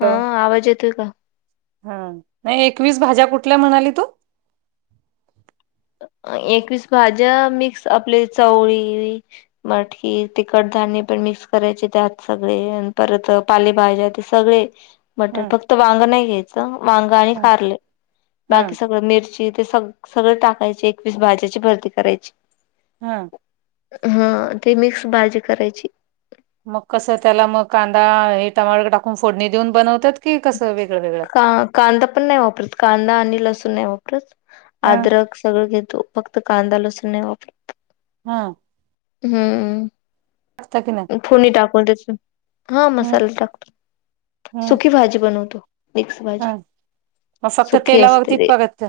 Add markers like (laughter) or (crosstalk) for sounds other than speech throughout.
हं हॅलो आवाज येतोय का? हा नाही एकवीस भाज्या कुठल्या म्हणाली तू एकवीस भाज्या मिक्स आपले चवळी मटकी, ती कट धान्य पण मिक्स करायचे त्यात सगळे अन परत पालेभाज्या ते सगळे. मटर हा फक्त वांग नाही घ्यायचं, वांग आणि हा कारले हा बाकी सगळ मिरची ते सग सगळ टाकायचे, एकवीस भाज्याची भरती करायची. हा! हं ते मिक्स भाजी करायची. म कसं त्याला म कांदा हे टमाटर टाकून फोडणी देऊन बनवत्यात. की कस वेगळं वेगळं. का-कांदा पण नाही वापरत कांदा आणि लसूण नाही वापरत, हा आदरक सगळं घेतो. फक्त कांदा लसुन नाही वापर. हा! हूं! आता की नाही. फोडणी टाकून त्यासून हा हम्म मसाला टाकतो हम्म सुकी भाजी बनवतो. मिक्स भाजी हा मग फक्त सुकी असते तेलावरती ती परत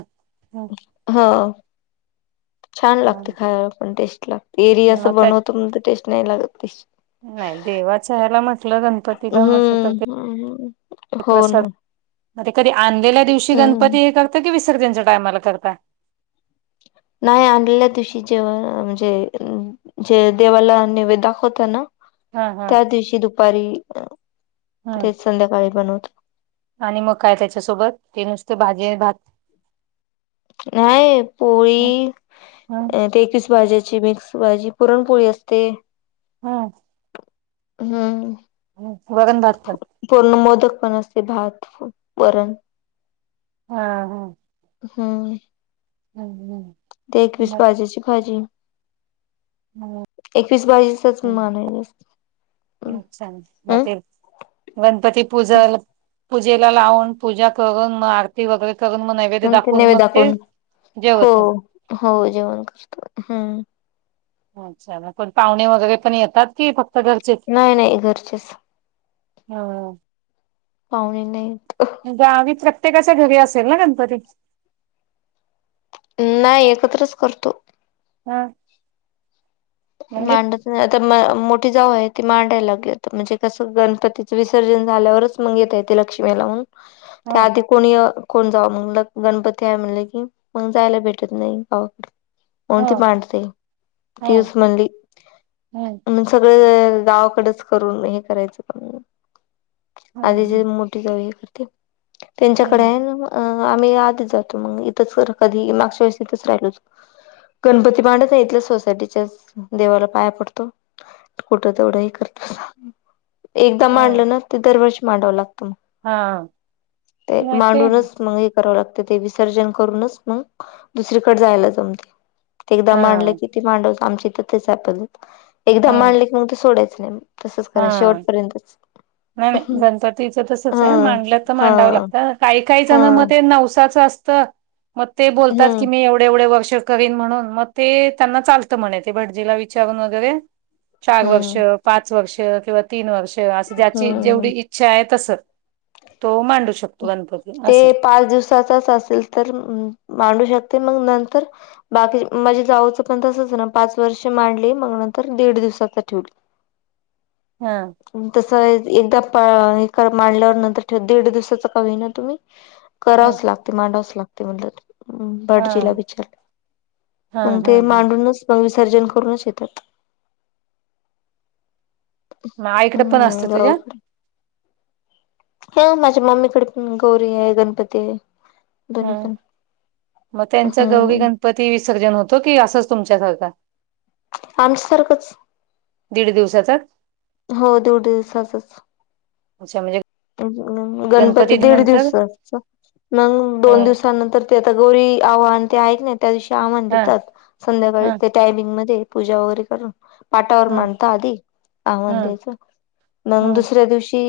मग हो छान लागते खायला पण टेस्ट लागते. एरी असं त्या बनवतो मग ते टेस्ट नाही लागत टेस्ट नाही देवाच्या याला म्हटलं गणपती हम्म हम्म हो ना म कधी आणलेल्या दिवशी हम्म गणपती हे करता कि विसर्जनच्या टायमाला करताय. नाही आणलेल्या दिवशी जेव म्हणजे जे देवाला नैवेद्य दाखवता ना हा हा त्या दिवशी दुपारी हम्म तेच संध्याकाळी बनवतो. आणि मग काय त्याच्यासोबत ते नुसत भाजी भात नाही पोळी हम्म एकवीस भाज्याची मिक्स भाजी पुरणपोळी असते. हा. हम्म वरण भात खात. पूर्ण मोदक पण असते भात वरण हा हा हम्म हम्म हम्म ते एकवीस भाज्याची भाजी हो. एकवीस भाजीचाच मान ये. अच्छा मग ते गणपती पूजल पूजेला लावून पूजा करून मग आरती वगैरे करून मग नैवेद्य ते दाखवून नैवेद्य मग ते दाखवून हो जेवतो. हो जेवण करतोस. अच्छा मग पण पाहुणे वगैरे पण येतात कि फक्त घरचे नाही नाही घरचेच हा पाहुणे नाही. गावी प्रत्येकाच्या घरी असेल ना गणपती नाही एकत्रच करतो. हा. म्हणजे मांडत आता म मोठी जाऊ आहे ती मांडायला लागेल म्हणजे कसं गणपतीच विसर्जन झाल्यावरच मग येते लक्ष्मीला ह ते आधीच कोणी कोण जाव मग गणपती आहे म्हणले की मग जायला भेटत नाही गावाकडे ह कोणती मांडते ह तीच म्हणली. ह मग सगळे गावाकडेच करून हे करायचं पण आधी जे ह मोठी जाऊ हे करते त्यांच्याकडे ह आहे ना अ आम्ही आधीच जातो मग इथंच कधी मागच्या वेळेस इथच राहिलो होत. गणपती मांडत नाही इथल्या सोसायटीच्या देवाला पाया पडतो कुठं तेवढं हे करत बसाव एकदा ह मांडलं ना ते दरवर्षी मांडावं लागत मग हा ते मांडूनच मग हे करावं लागते ते विसर्जन करूनच मग दुसरीकडे जायला जमते ते एकदा हा मांडलं की ती मांडव आमच्या इथ तेच आहे पद्धत एकदा हा मांडले की मग ते सोडायचं नाही तसच करा शेवटपर्यंतच गणपतीच तसच हा आय मांडलं तर हा मांडावं लागत काही काही हा जण मध्ये नवसाच असत म ते बोलतात की हम्म मी एवढे एवढे वर्ष करीन म्हणून म ते त्यांना चालत म्हणे ते भटजीला विचारून वगैरे चार वर्ष हम्म पाच वर्ष किंवा तीन वर्ष असं हम्म हम्म जेवढी इच्छा हाय तस तो मांडू शकतो गणपती. ते असं पाच दिवसाचाच असेल तर मांडू शकते मग नंतर बाकी माझे जाऊचं पण तसंच ना पाच वर्ष मांडली मग नंतर दीड दिवसाचा ठेवली. हा. तसं एकदा पा मांडल्यावर नंतर ठेव दीड दिवसाच का होईना तुम्ही ह करावच लागते मांडावच लागते म्हणलं. हा भटजीला विचारलं हा मग हा ते हा. मांडूनच मग विसर्जन करूनच येतात. म आयकड पण असत हम्म तुझ्या? हो माझ्या मम्मीकडे पण गौरी आय गणपती आय. हम्म म त्यांच गौरी हम्म गणपती विसर्जन होतो की असंच तुमच्यासारखा? आमच्यासारखंच. दीड दिवसाचा हो दीड दिवसाचच अच्छा म्हणजे गणपती दीड दिवसच असतो. मग दोन हा दिवसानंतर ते आता गौरी आव्हान ते हायत ना त्या दिवशी आव्हान देतात. संध्याकाळी त्याला ते टायमिंगमध्ये पूजा वगैरे करून. पाटावर मांडता आधी आव्हान द्यायच मग दुसऱ्या दिवशी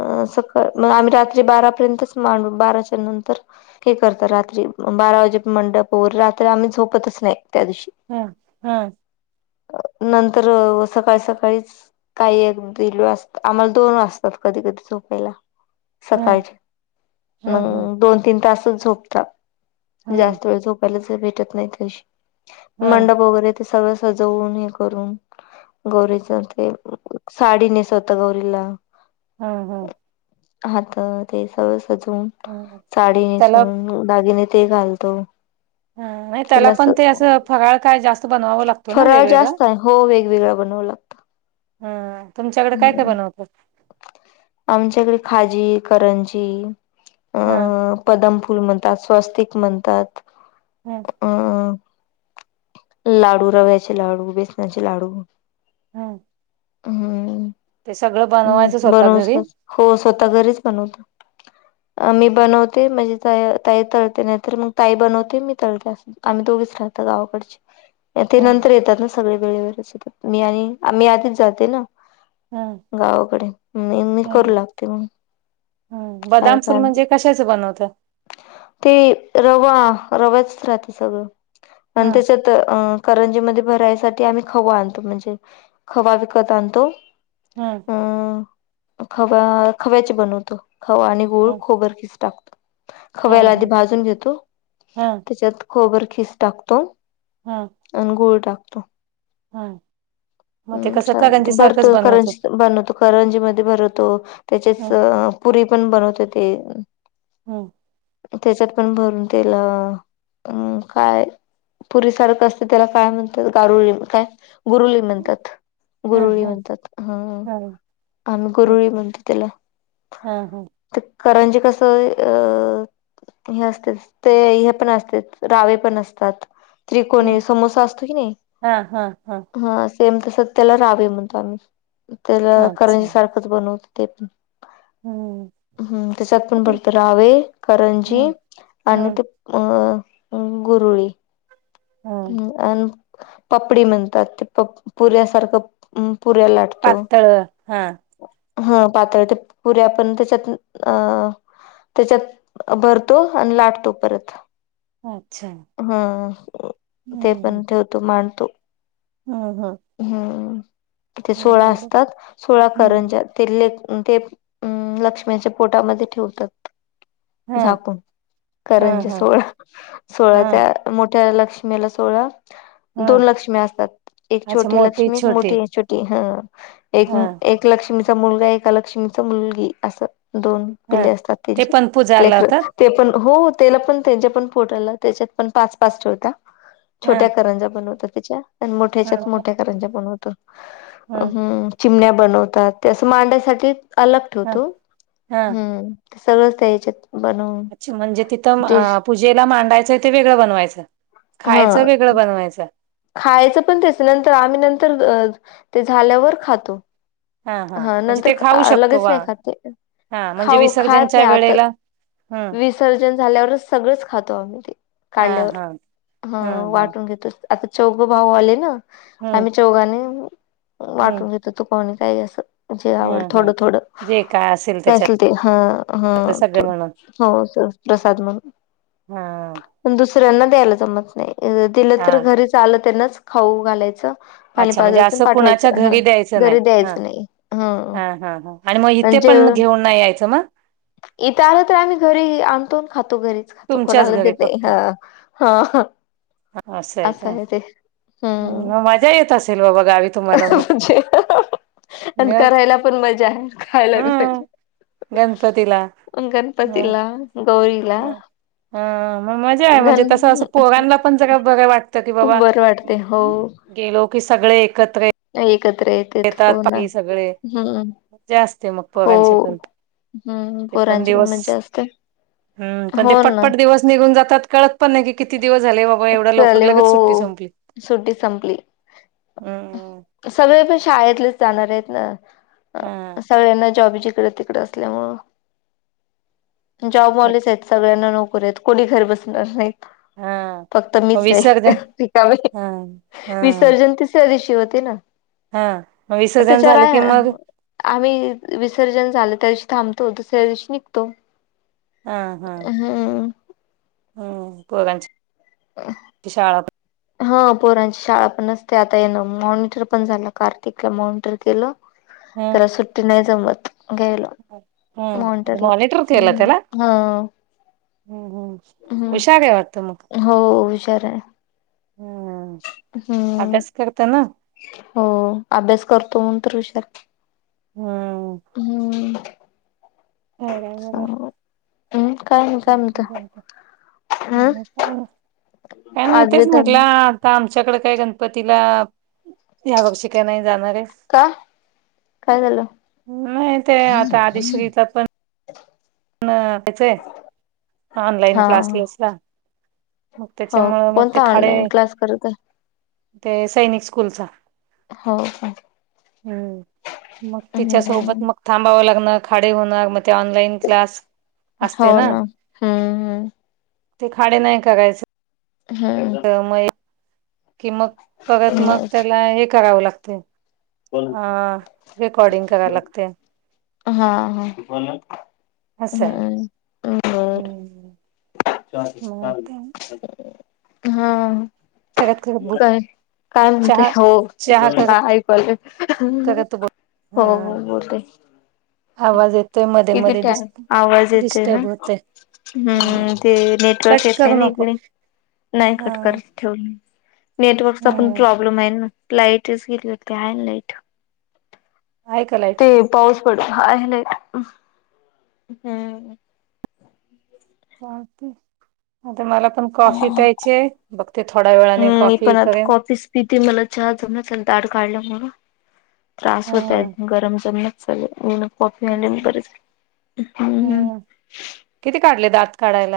अ सकाळ म आम्ही रात्री बारापर्यंतच मांडू बाराच्या नंतर हे करत रात्री बारा वाजे मंडप रात्री आम्ही झोपतच त्या दिशी. हा हा. नंतर सकाळी सकाळीच काही एक दिलु अस आम्हाला दोन वाजतात. कधी कधी झोपायला सकाळचे मग दोन तीन तासच झोप जास्त वेळ झोपायलाच भेटत नायत त्या दिवशी मंडप वगैरे ते सगळं सजवून हे करून गौरीच ते साडी नेसवतो गौरीला. हा हा. हा ते सगळ सजून साडी नेसून दागिने ते घालतो. हा नाय त्याला पण ते असं फराळ काय जा स्त बनवाव लागतो ना फराळ वेगवेगळ? जास्त आहे हो वेगवेगळा बनवला हा तुमच्याकडे काय काय बनवतात? आमच्याहिकडं खाजी, करंजी हा. बदाम फूल म्हणतात स्वस्तिक म्हणतात. हम्म. अ लाडू रव्याचे लाडू, बेसनाचे लाडू हम्म. हम्म, बनवायचं स्वतः बरोज घरी हो स्वतः घरीच बनवतो. मी बनवते म्हणजे ता-ताई तळते नायतर मग ताई बनवते मी तळते अस. आम्ही दोघीच राहत गावाकडची. ते हं, नंतर येतात ना सगळे वेळेवरच येतात मी आणि आम्ही आधीच जाते ना. हं, गावाकडे मी मी हं, करू लागते मंग काय काम. कशाचं बनवताय. ते रवा रव्याचच राहते सगळं आणि त्याच्यात अ करंजीमध्ये भरायसाठी आम्ही खव्वा आणतो म्हणजे खवा विकत आणतो. हम्म अ खवा खव्याचे बनवतो खवा आणि गूळ खोबरकीस टाक खव्याला आधी मग भाजून घेतो त्याच्यात खोबर खीस टाकतो. हा अन गुळ टाकतो. ते हम्म कसं करंजी छान भरतो सारखंच बनवत करंजीच बनवतो. करंजी मध्ये भरतो त्याचेच ह पुरी पण बनवते येते. हम्म त्याच्यात पण भरून तेल अ काय पुरी सारखं असते त्याला काय म्हणतात गारुळी काय गुरुली म्हणतात ह गुरुली ह म्हणतात हा हा आमी गुरुळी म्हणतो त्याला हा हा ते करंजी कसं अ हे असत्यात ते हे पण असत्यात रावे पण असतात. ह त्रिकोणी समोसा असतो की नाही हा हा हा अस तेेम तसं त्याला रावे म्हणतो आम्ही त्याला अच्छा करंजी सारखंच बनवतो ते पण हम्म हम्म त्याच्यात पण भर ते- रावे, हम्म करंजी आणि हम्म ते अ गुरुळी. हम्म अन पपडी म्हणतात ते प पुऱ्यासारखं पुऱ्या लाट पातळ हा हं पातळत ते पुऱ्या आपण त्याच्यात अं त्याच्यात भरतो आणि लाटतो परत अच्छा हा ते पण हम्म ठेवतो मांडतो. हम्म हा. हम्म तिथे सोळा असतात. सोळा हम्म करंजा ते ले ते लक्ष्मीच्या पोटामध्ये ठेवतात. हा झाकून हा करंजा हा सोळा सोळा हा त्या मोठ्या लक्ष मिला सोळा हा दोन लक्ष्मी असतात एक अच्छा छोटी मोठी लक्ष्मी एक छोटी मोठी छोटी हा हा एक लक्ष्मीचा मुलगा एका लक्ष्मीच मुलगी असं दोन हा पिल्ले असतात ते त्यांची पण पूजाला लेकरं होतात ते पण हो त्याला पण त्यांच्या पण पोटाला त्याच्यात पण पाच पाच ठेवतात. हा छोट्या करंजा बनवतात त्याच्या आणि हा मोठ्याच्यात मोठ्या करंजा बनवतो अ हा हम्म चिमण्या बनवतात ते असं मांडायसाठी अलग हा ठेवतो हा हम्म सगळंच ते याच्यात बनवून अच्छा म्हणजे तिथं ते अ पूजेला मांडायचंय ते वेगळं बनवायचं. हा खायचं वेगळं बनवायचं खायचं पण त्याच नंतर आम्ही नंतर ते झाल्यावर खातो. हा हा म्हणजे नंतर ते खाऊ अ शकतो लगेच वा नाही खात ते. हा म्हणजे खाऊ खात विसर्जनच्या नाही आता वेळेला हम्म विसर्जन झाल्यावरच सगळंच खातो आम्ही ते हा काढल्यावर. हा हा हम्म हम्म वाटून घेतोच तो. आता चौघे भाऊ आले ना हम्म आम्ही चौघांनी हम्म वाटून घेतो तर तू कोणी काही असं म्हणजे आवड हम्म हम्म. थोडं थोडं जे काय असेल तर असल त्याच्यातलं ते हा हा सगळे थो म्हणून हो असं प्रसाद हा म्हणून दुसऱ्यांना द्यायला जमत नाही अ दिलं तर हा घरीच आलं त्यांनाच खाऊ घालायचं. पाणी अच्छा म्हणजे पाजवायचं आणि असं कुणाच्या पाठवायचं हा घरी द्यायचं नाही घरी हा द्यायचं नाही हा हा हा. आणि म इथे पण घेऊन नाही यायचं म? इथं आलं तर आम्ही घरी आणतो आन खातो घरीच खातो तुमच्याच कोणाला घरी देत नाही हा. हा हा. असंय का हम्म मग मजा येत असेल बाबा गावी. तुम्हाला मग (unintelligible) ग- करायला पण मजा आहे खायला हा पण मजा. गणपतीला पण गणपतीला गौरीला. आं मग मजा आहे म्हणजे गण तसं असं पोरांनला पण सगळा बघ वाटतं कि बाबा बरं वाटते हो गेलो की सगळे एकत्र एकत्र येतात हो ना बाकी सगळे हम्म मजा असते मग हो. पोरांची पण हम्म ते पोरांची पण दिवस मज्जा असते. हम्म पण ते हो ना पटपट दिवस निघून जातात कळत पण नाही की किती दिवस झाले बाबा एवढ्या लवकर चालेल हो लगेच सुट्टी संपली. सुट्टी संपली हम्म सगळे पण शाळेतलेच जाणार आहेत ना. हा सगळ्यांना जॉब जिकडे तिकड असल्यामूळं. जॉब वालेच आहेत सगळ्यांना नोकरी आहेत कोणी घरी बसणार नाहीत. हा. फक्त मग मीच आहे विसर्जन रिकामी हा हा विसर्जन तिसऱ्या दिवशी होते ना. हा मग विसर्जन त्याच्याार झालं आहे की मग आम्ही विसर्जन झालं त्या दिवशी थांबतो दुसऱ्या दिवशी निघतो. हा हा. हम्म. हम्म पोरांची शाळा (unintelligible) हा पोरांची शाळा पण असते आता ये ना मॉनिटर पण झालं कार्तिकला मॉनिटर केलं. हम्म त्याला सुट्टी नाही जमत घ्यायला हम्म आता मॉनिटर केला त्याला (unintelligible) हां. हम्म हम्म हुशार आहे वाटतं मग? हो हुशार आहे हा हम्म अभ्यास करतो ना. हो अभ्यास करतो म्हणून तर हुशार आहे. हम्म. हम्म सावत (inaudible) आणि काय काय नाही आजवे तेच म्हटलं आता आमच्याकडे काय गणपतीला या वर्षी काय नाही जाणार आहे? का काय झालं नाही ते आता आधिश्रीचा पण (inaudible) (unintelligible) ऑनलाइन हा क्लासेस ला. मग हो त्याच्यामुळ मग ते कोणता खाडे ऑनलाईन क्लास करत आहे ते सैनिक स्कूलचा. हो का हम्म मग तिच्या हम्म सोबत मग थांबावं लागणं, खाडे होणार मग ते ऑनलाईन क्लास असते हो ना. हम्म ते खाडे नाही करायच. हम्म. म कि मग बघत हम्म मग बर त्याला हे करावं लागतय अं रेकॉर्डिंग करावी लागते. हां हां. असय हम्म हम. हं. कागत काय काय म्हणतेय हो चहा करत ह ऐकु आल. करत बोल हो हो हा बोलतेय. आवाज येतोय मध्ये किती मध्ये दिस टाईम आवाज येतोय ना? डिस्टर्ब होतय हा हम्म ते नेटवर्क कट येतय करू न नको इकडे नाही हा कट करत. ठेव नेटवर्कचा पण हम्म प्रॉब्लेम आहे ना, लाईटच गेली होती हाय लाईट. आहे का लाईट? ते पाऊस पडत हाहे लाईट. हम्म. चालते, आता मला पण कॉफी प्यायचीय, बघते थोड्या वेळाने कॉफी करेन. पिती मला चहा जमणाच झाल दाड काढल्यामुळं त्रास होत आहेत, हम्म गरम जमणाच (unintelligible) लेन कॉफी आनल हम्म बरच हम्म किती काढले दात काढायला?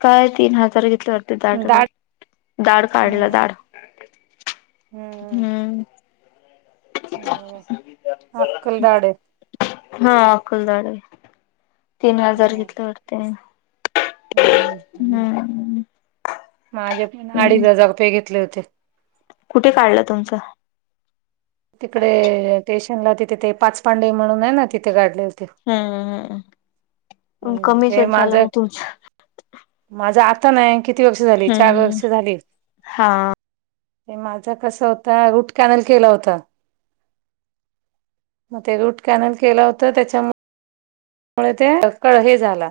काय तीन हजार घेतलं वाट त दात काढ दाड काढल्या हम्म दाड हम्म होे आक्कल दाढयत हा आक्कल दाडय तीन हजार हम्म घेतले वाटतय. हम्म. माझ्या पण हम्म. अडीच हजार रुपये घेतले होते. कुठे काढलं तुमचं? तिकडे स्टेशनला तिथे ते पाच पांडे म्हणून आहे ना, तिथे गाडले होते. हम्म हम्म मग कमी ह्यातच झालं मग तुमच. माझा आता नाय, किती वर्ष झाली? चार हम्म वर्ष झाली. हा. हे माझ कसं होत रूट कॅनल केला होता. मग ते रूट कॅनल केलं होत त्याच्याम मुळ ते क हे झाला.